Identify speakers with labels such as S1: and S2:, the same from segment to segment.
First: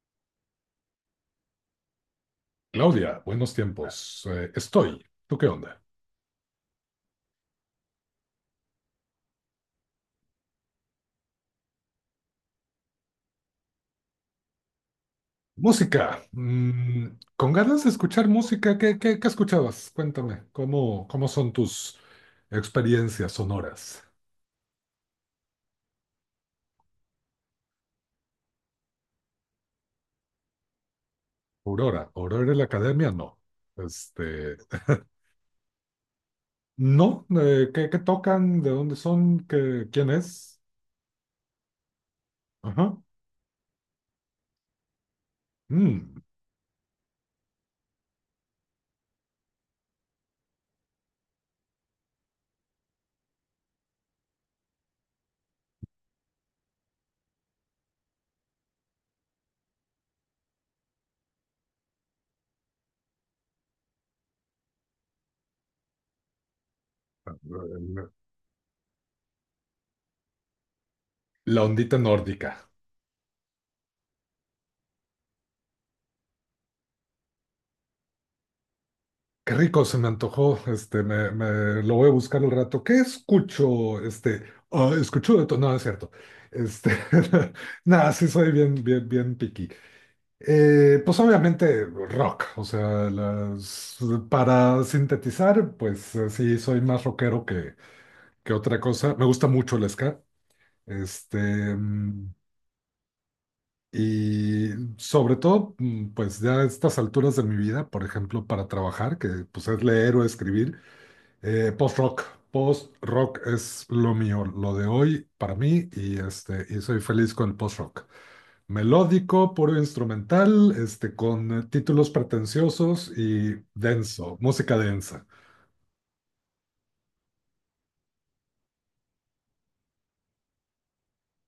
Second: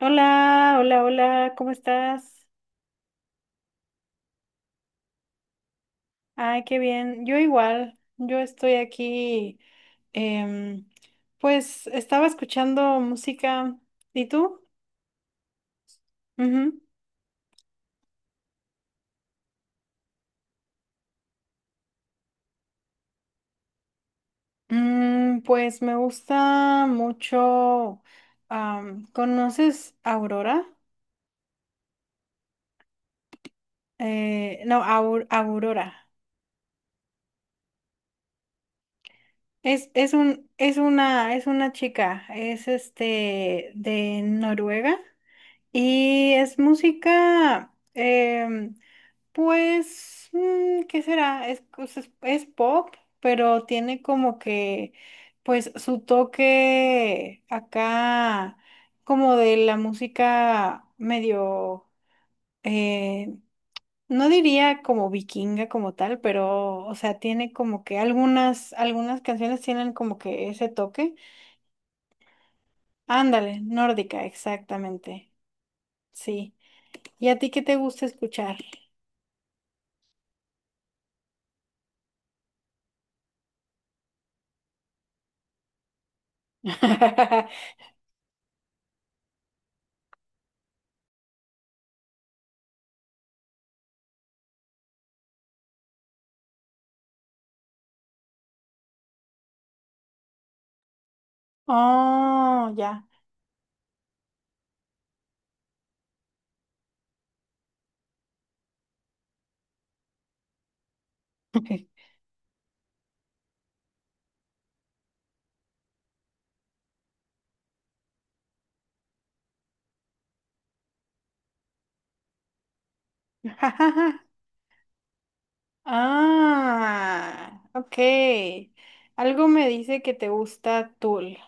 S1: Hola, hola, hola, ¿cómo estás?
S2: Claudia, buenos tiempos. Estoy. ¿Tú qué onda?
S1: Ay, qué bien. Yo igual, yo estoy aquí, em, pues estaba escuchando música. ¿Y tú?
S2: Música.
S1: Ujú.
S2: Con ganas de escuchar música, ¿ qué escuchabas? Cuéntame, cómo son tus experiencias sonoras?
S1: Pues me gusta mucho. ¿Conoces Aurora?
S2: Aurora, Aurora en la academia, no. Este,
S1: No, Aurora.
S2: no, ¿ qué tocan? ¿De dónde son? ¿ quién es?
S1: Es una chica, es
S2: Ajá.
S1: este de Noruega
S2: Mm,
S1: y es música. Pues, ¿qué será? Es pop, pero tiene como que, pues, su toque acá, como de la música medio, eh, no diría como vikinga como tal, pero, o sea, tiene como que algunas canciones tienen como que ese toque.
S2: la ondita nórdica.
S1: Ándale, nórdica, exactamente. Sí. ¿Y a ti qué te gusta escuchar?
S2: Qué rico, se me antojó. Este, lo voy a buscar al rato. ¿Qué escucho? Escucho de todo. No, no es cierto. Este, nada, sí soy bien, bien, bien picky. Pues obviamente rock, o sea, las, para sintetizar, pues sí, soy más rockero que otra cosa. Me gusta mucho el ska. Este, mm,
S1: Oh, ya.
S2: y sobre todo, pues ya a estas alturas de mi vida, por ejemplo, para trabajar, que pues es leer o escribir. Post-rock. Post-rock es lo mío, lo de hoy para mí y, este, y soy feliz con el post-rock. Melódico, puro instrumental, este, con títulos pretenciosos y denso, música densa.
S1: Ah, ok. Algo me dice que te gusta Tool.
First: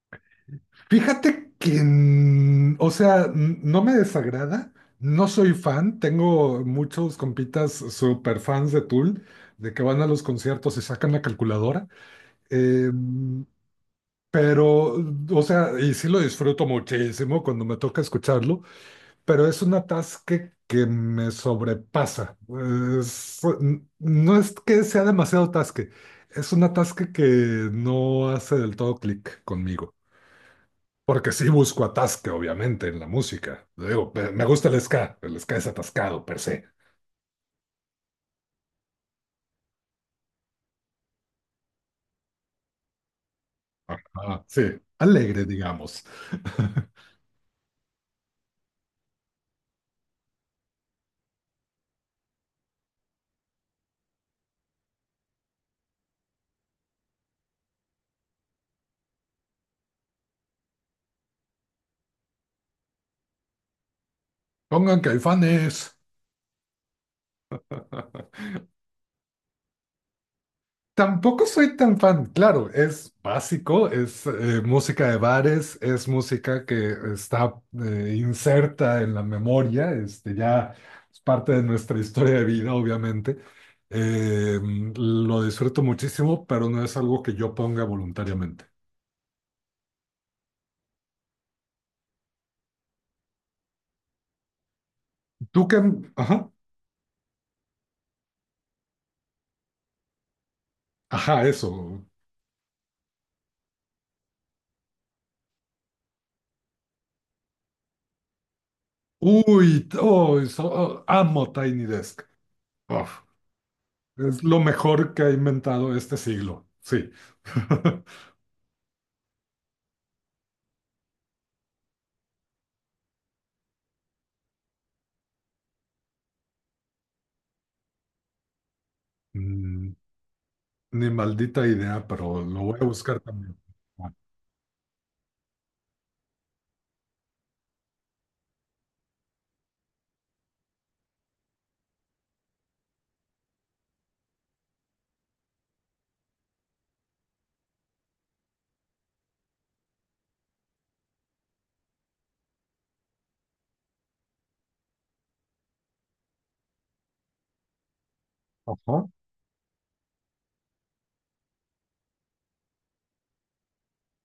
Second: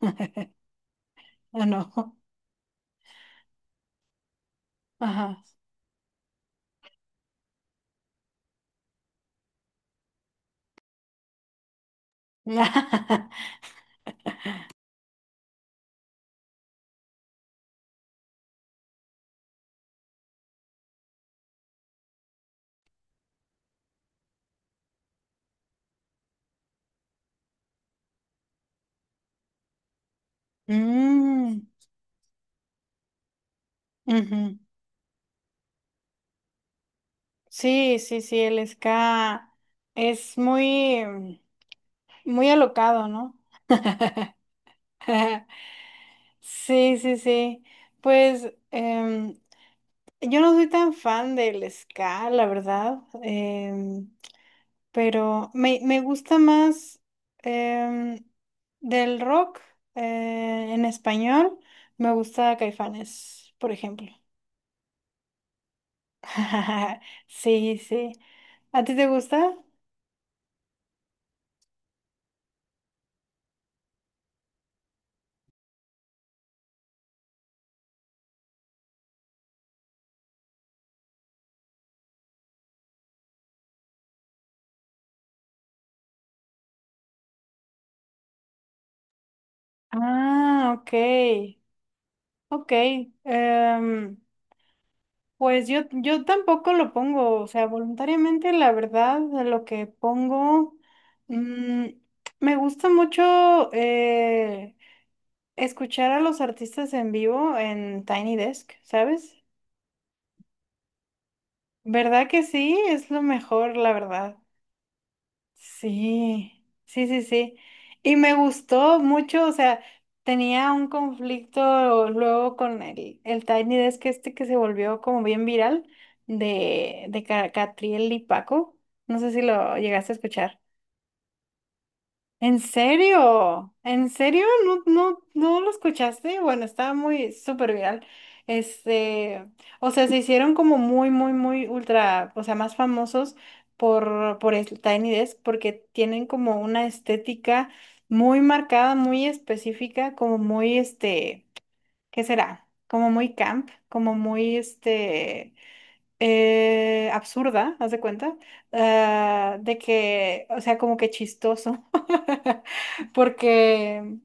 S2: Fíjate
S1: Ah,
S2: que,
S1: no.
S2: o sea, no me desagrada, no
S1: Ajá.
S2: soy fan, tengo muchos compitas super fans de Tool, de que van a los conciertos y sacan la calculadora. Em, Pero, o sea, y sí lo disfruto muchísimo cuando me toca escucharlo, pero es un atasque que me sobrepasa. Es- no es que sea demasiado atasque, es un atasque que no hace del todo clic conmigo. Porque sí
S1: Mm,
S2: busco atasque, obviamente, en la música. Digo, me
S1: ujú.
S2: gusta el ska es atascado per se.
S1: Sí, sí, sí, el ska es muy, muy alocado, ¿no?
S2: Ajá, sí, alegre, digamos.
S1: Sí, sí, sí. Pues yo no soy tan fan del ska, la verdad. Me gusta más em, del rock en español, me gusta Caifanes, por ejemplo.
S2: Pongan caifanes.
S1: Sí, sí. ¿A ti te gusta?
S2: Tampoco soy tan fan, claro, es básico, es música de bares, es música que está inserta en la memoria, este, ya es parte de nuestra historia de vida, obviamente. Eh, lo disfruto muchísimo, pero no es algo que yo ponga voluntariamente.
S1: Ah, ok, ok. Em,
S2: ¿Tú qué?
S1: yo
S2: Ajá,
S1: tampoco lo pongo, o sea, voluntariamente, la verdad, lo que pongo,
S2: ajá,
S1: mm,
S2: eso.
S1: me gusta mucho, escuchar a los artistas en vivo en Tiny Desk, ¿sabes?
S2: Oh, amo Tiny Desk.
S1: ¿Verdad que sí? Es lo
S2: Uf,
S1: mejor, la verdad.
S2: es lo mejor que ha inventado este
S1: Sí,
S2: siglo,
S1: sí,
S2: sí.
S1: sí, sí. Y me gustó mucho, o sea, tenía un conflicto luego con el Tiny Desk este que se volvió como bien viral de Catriel y Paco. No sé si lo
S2: Mm,
S1: llegaste a escuchar.
S2: Ni maldita idea, pero
S1: ¿En
S2: lo voy a buscar también.
S1: serio? ¿En serio? ¿ no lo escuchaste? Bueno, estaba muy súper viral. Este, o sea, se hicieron como muy, muy, muy ultra, o sea, más famosos por Tiny Desk porque tienen como una estética muy marcada, muy específica, como muy, este, ¿qué será? Como muy camp, como muy, este absurda, haz de cuenta,
S2: Ajá.
S1: ah, de que, o sea, como que chistoso, porque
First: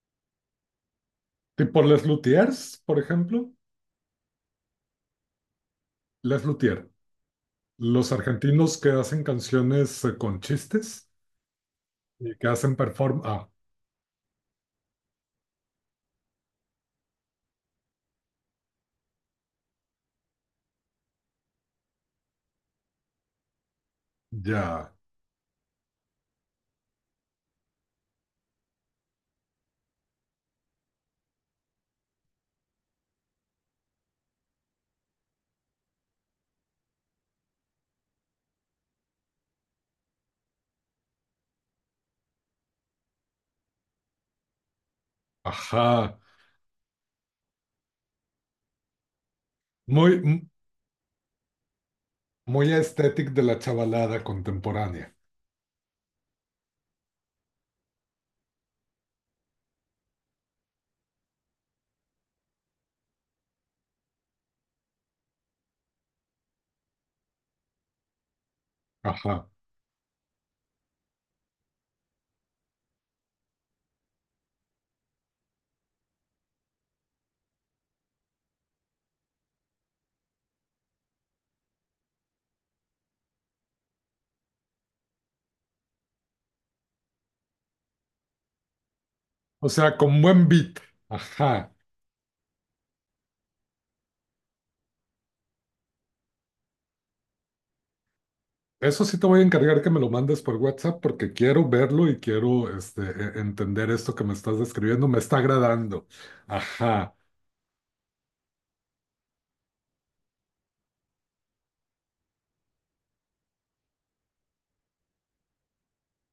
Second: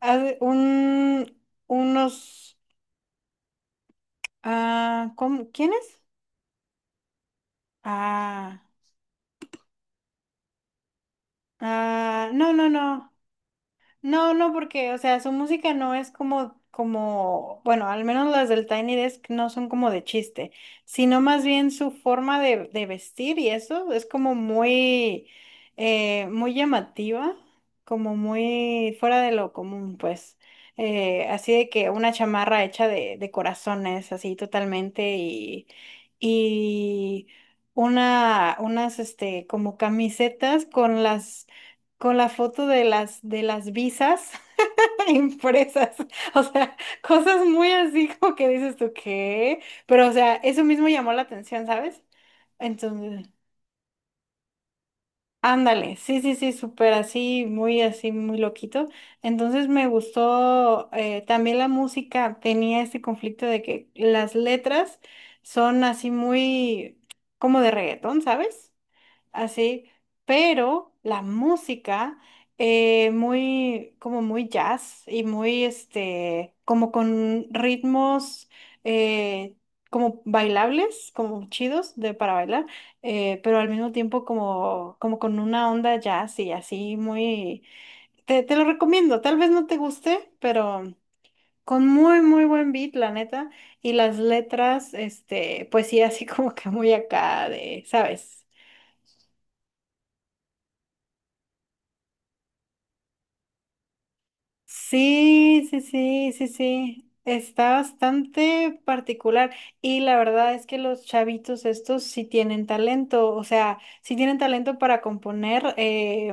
S1: haz de- un,
S2: Tipo Les
S1: unos,
S2: Luthiers, por ejemplo.
S1: ah, ¿cómo? ¿Quiénes?
S2: Les Luthier. Los
S1: Ah,
S2: argentinos que hacen canciones con chistes
S1: ah,
S2: y que
S1: no, no,
S2: hacen
S1: no.
S2: perform. Ah,
S1: No, no, porque, o sea, su música no es como, como, bueno, al menos las del Tiny Desk no son como de chiste, sino más bien su forma de vestir y eso es como
S2: ya.
S1: muy, muy llamativa, como muy fuera de lo común, pues. Así de que una chamarra hecha de corazones, así totalmente, y este, como camisetas con las con la foto de las visas impresas,
S2: Ajá.
S1: o sea, cosas muy así como que dices tú qué, pero o
S2: Muy,
S1: sea,
S2: m-
S1: eso mismo llamó la atención, ¿sabes?
S2: Muy
S1: Entonces,
S2: estético de la chavalada contemporánea.
S1: ándale, sí, sí, sí, súper así, muy loquito. Entonces me gustó también la música, tenía este conflicto de que las letras son así muy como de reggaetón, ¿sabes?
S2: Ajá.
S1: Así, pero la música como muy jazz y muy, este, como con ritmos eh, como bailables, como chidos de para bailar, pero al mismo tiempo como, como con una onda jazz y así muy, te lo recomiendo, tal vez no
S2: O
S1: te
S2: sea, con
S1: guste,
S2: buen beat.
S1: pero
S2: Ajá.
S1: con muy, muy buen beat, la neta, y las letras, este, pues sí, así como que muy acá de, ¿sabes?
S2: Eso sí te voy a encargar que me lo mandes por WhatsApp porque quiero verlo y quiero este, entender esto que me estás describiendo. Me está
S1: Sí, sí,
S2: agradando.
S1: sí, sí, sí.
S2: Ajá.
S1: Está bastante particular y la verdad es que los chavitos estos sí tienen talento, o sea, sí tienen talento para componer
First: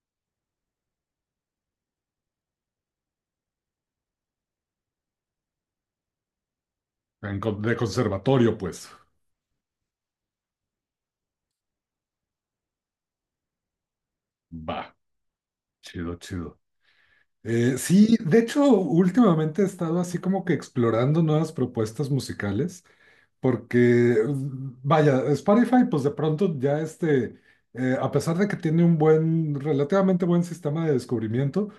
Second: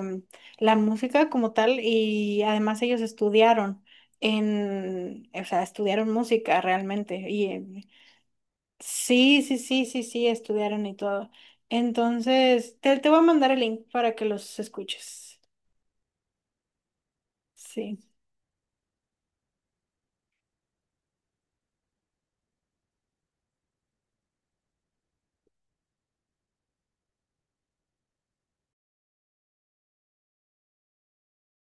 S1: la música como tal y además ellos estudiaron en, o sea, estudiaron música realmente y
S2: De conservatorio, pues.
S1: sí, sí, sí, sí, sí, estudiaron y todo. Entonces, te voy a mandar el link para que los
S2: Va,
S1: escuches.
S2: chido, chido.
S1: Sí.
S2: Sí, de hecho, últimamente he estado así como que explorando nuevas propuestas musicales, porque, vaya, Spotify, pues de pronto ya este, a pesar de que tiene un buen, relativamente buen sistema de descubrimiento,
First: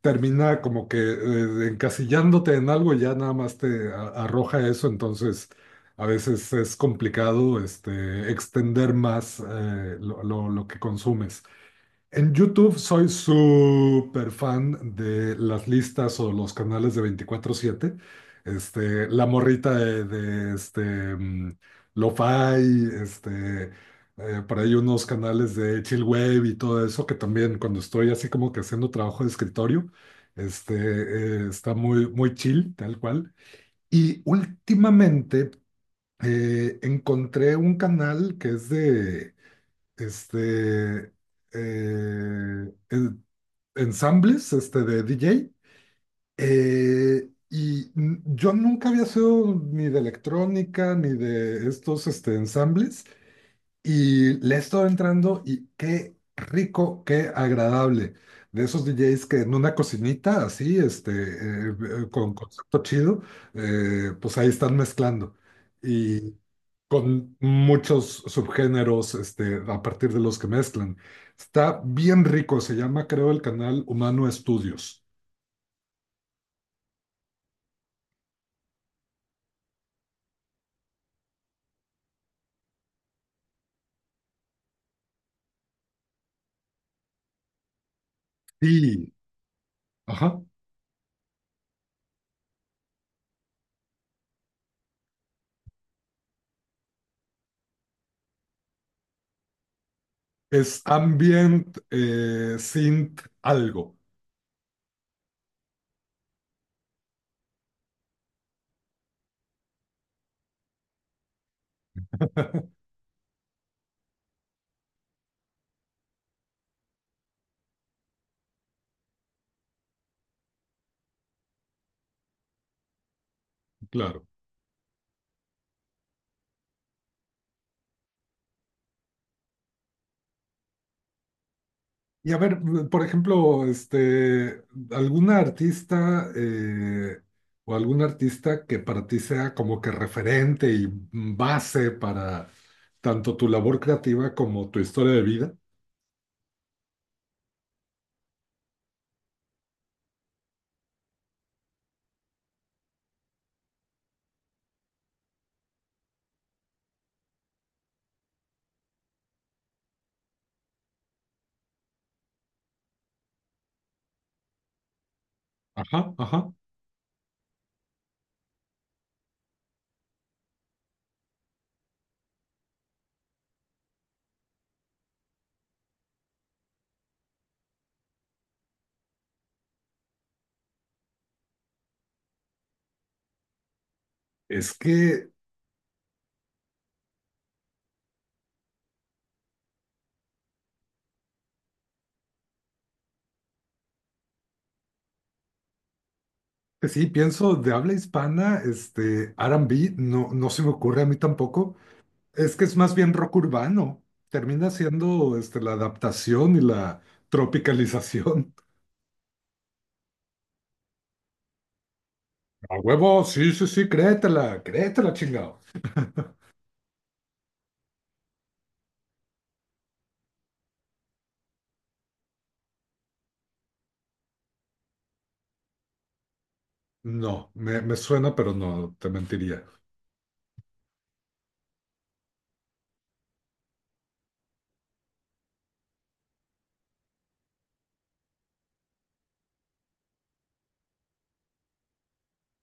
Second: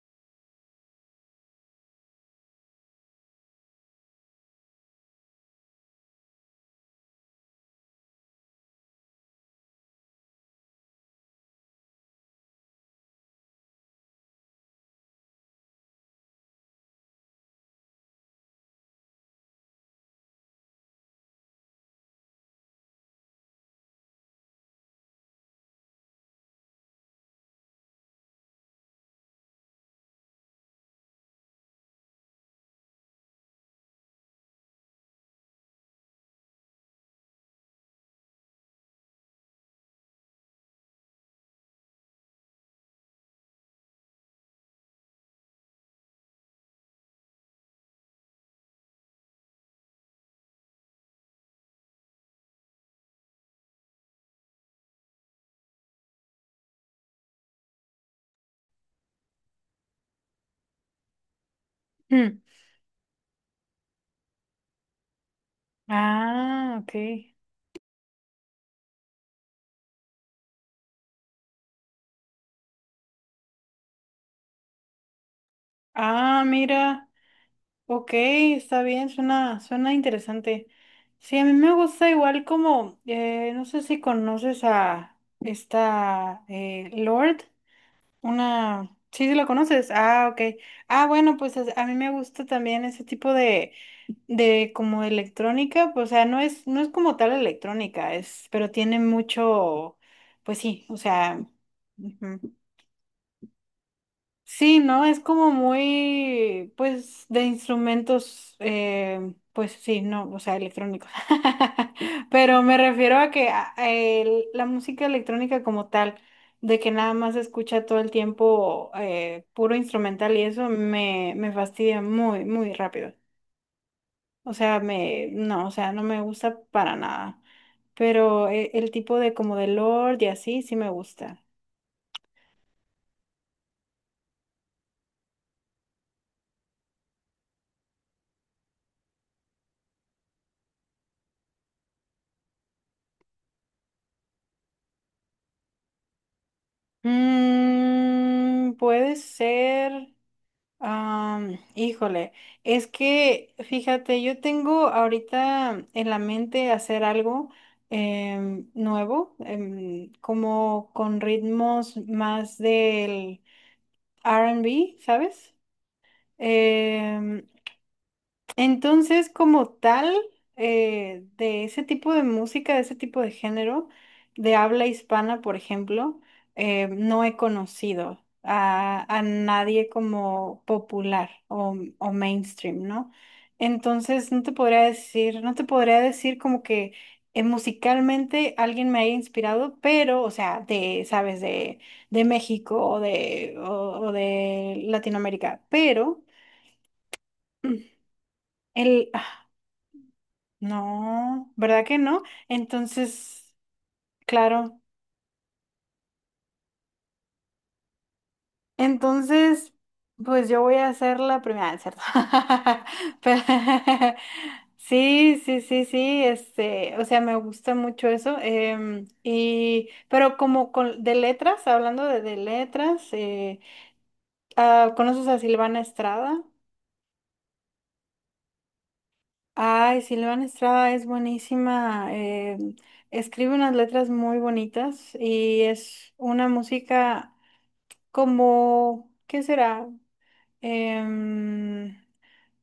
S2: termina como que encasillándote en algo y ya nada más te arroja eso, entonces a veces es complicado este, extender más lo que consumes. En YouTube soy súper fan de las listas o los canales de 24/7. Este, la morrita de, este, mm, Lo-Fi, este, por ahí unos canales de Chill Wave y todo eso, que también cuando estoy así como que haciendo trabajo de escritorio, este, está muy, muy chill, tal cual. Y últimamente encontré un canal que es de este, eh, en- ensambles este, de DJ. Yo nunca había sido ni de electrónica, ni de estos este, ensambles, y le he estado entrando y qué rico, qué agradable. De esos DJs que en una cocinita así, con
S1: Mm.
S2: concepto chido, pues ahí están mezclando. Y
S1: Ah, ok.
S2: con muchos subgéneros, este, a partir de los que mezclan. Está bien rico, se llama, creo, el canal Humano Estudios.
S1: Ah, mira, ok, está bien, suena, suena interesante. Sí, a mí me gusta igual como, no sé si conoces a esta Lord, una,
S2: Sí,
S1: sí, sí la conoces, ah,
S2: ajá.
S1: ok. Ah, bueno, a mí me gusta también ese tipo de como electrónica, pues, o sea, no es como tal electrónica, es, pero tiene mucho, pues
S2: Es
S1: sí, o sea,
S2: ambient,
S1: ujú.
S2: synth, algo,
S1: Sí, ¿no? Es como muy, pues, de instrumentos, pues sí, no, o sea, electrónicos. Pero me refiero a que la música electrónica como tal, de que nada más se escucha todo el tiempo puro instrumental y eso me fastidia muy, muy rápido.
S2: claro.
S1: O sea, no, o sea, no me gusta para nada. Pero el tipo de como de Lord y así, sí me gusta.
S2: Y a ver, por ejemplo, este, alguna artista o algún artista que para ti sea como que referente y base para tanto tu labor creativa como tu historia de vida.
S1: Mm, puede ser. Híjole, es que fíjate, yo tengo ahorita en la mente hacer algo nuevo, como con ritmos más del R&B, ¿sabes?
S2: Ajá, ajá.
S1: Em, entonces, como tal, de ese tipo de música, de ese tipo de género, de habla hispana, por ejemplo, no he conocido a nadie como popular o mainstream, ¿no? Entonces,
S2: Es que
S1: no te podría decir como que musicalmente alguien me haya inspirado, pero, o sea, de, sabes, de México o de Latinoamérica, pero...
S2: pues sí, pienso de habla hispana,
S1: El,
S2: este, R&B, no, no se me ocurre a mí
S1: no,
S2: tampoco.
S1: ¿verdad que no?
S2: Es que es más bien rock
S1: Entonces,
S2: urbano. Termina
S1: claro.
S2: siendo este, la adaptación y la tropicalización.
S1: Entonces, pues yo voy a hacer la primera, ah, es ¿cierto?
S2: A huevo, sí, sí, sí,
S1: Pero
S2: créetela, créetela,
S1: sí, sí,
S2: chingado.
S1: sí, sí, este, o sea, me gusta mucho eso. Y, pero como con, de letras, hablando de letras, ah, ¿conoces a Silvana Estrada?
S2: No, me suena, pero no, te mentiría.
S1: Ay, Silvana Estrada es buenísima. Escribe unas letras muy bonitas y es una música. Como, ¿qué será? Em,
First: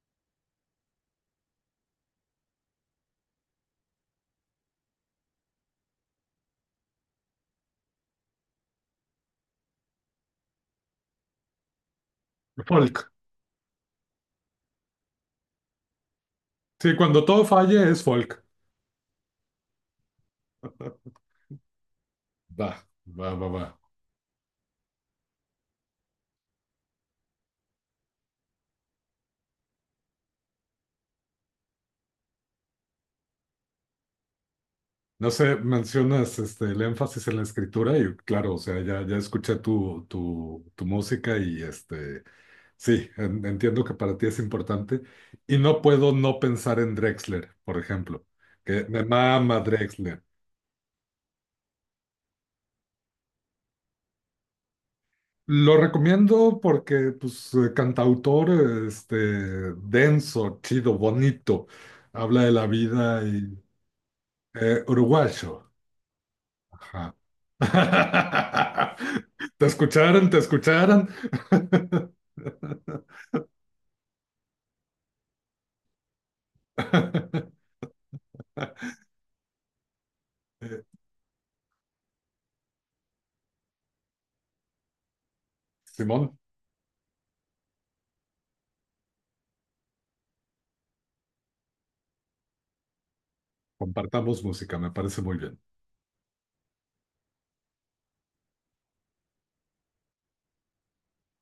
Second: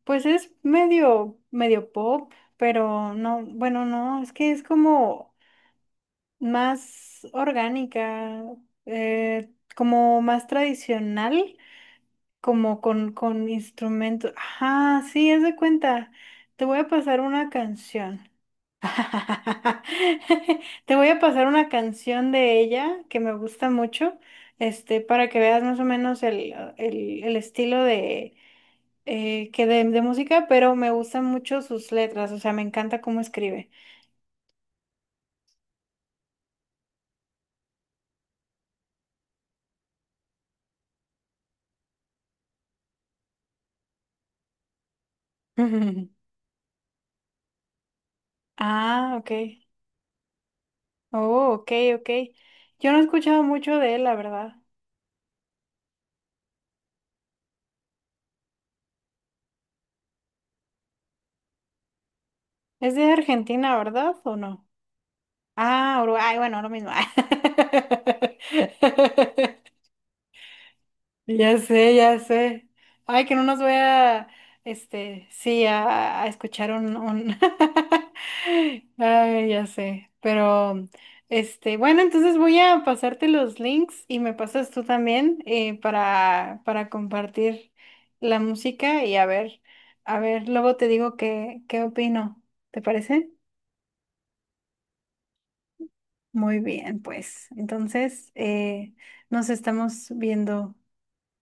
S1: pues es medio, medio pop, pero no, bueno, no, es que es como más orgánica, eh, como más tradicional, como
S2: Folk.
S1: con instrumentos. Ajá, sí, es de cuenta. Te voy a
S2: Sí,
S1: pasar
S2: cuando todo
S1: una
S2: falle es
S1: canción.
S2: folk.
S1: Te voy a pasar una canción de
S2: Va,
S1: ella que
S2: va,
S1: me
S2: va, va.
S1: gusta mucho, este, para que veas más o menos el estilo de, que de música, pero me gustan mucho sus letras, o sea, me encanta cómo escribe.
S2: No sé, mencionas este, el énfasis en la escritura y claro, o sea, ya escuché tu música y este, sí, entiendo que para ti es importante y no puedo no pensar en Drexler, por ejemplo, que me
S1: Ah, ok.
S2: mama Drexler.
S1: Oh, ok, ok. Yo no he escuchado mucho de él, la verdad.
S2: Lo recomiendo porque, pues, cantautor, este, denso, chido, bonito, habla de la
S1: Es de
S2: vida y
S1: Argentina, ¿verdad? ¿O no?
S2: uruguayo.
S1: Ah, Uruguay, bueno, lo mismo.
S2: Ajá. Te escucharon, te escucharon.
S1: Ya sé, ya sé. Ay, que no nos voy a, este, sí, a escuchar un... Ay, ya sé.
S2: Eh,
S1: Pero, este, bueno, entonces voy a pasarte los links y me pasas tú también
S2: Simón,
S1: para compartir la música y a ver, luego te digo qué, qué opino. ¿Te parece?
S2: compartamos música, me parece muy bien.
S1: Muy bien, pues. Entonces, nos estamos viendo.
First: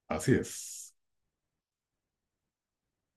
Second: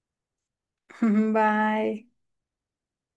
S2: Así es.
S1: Bye.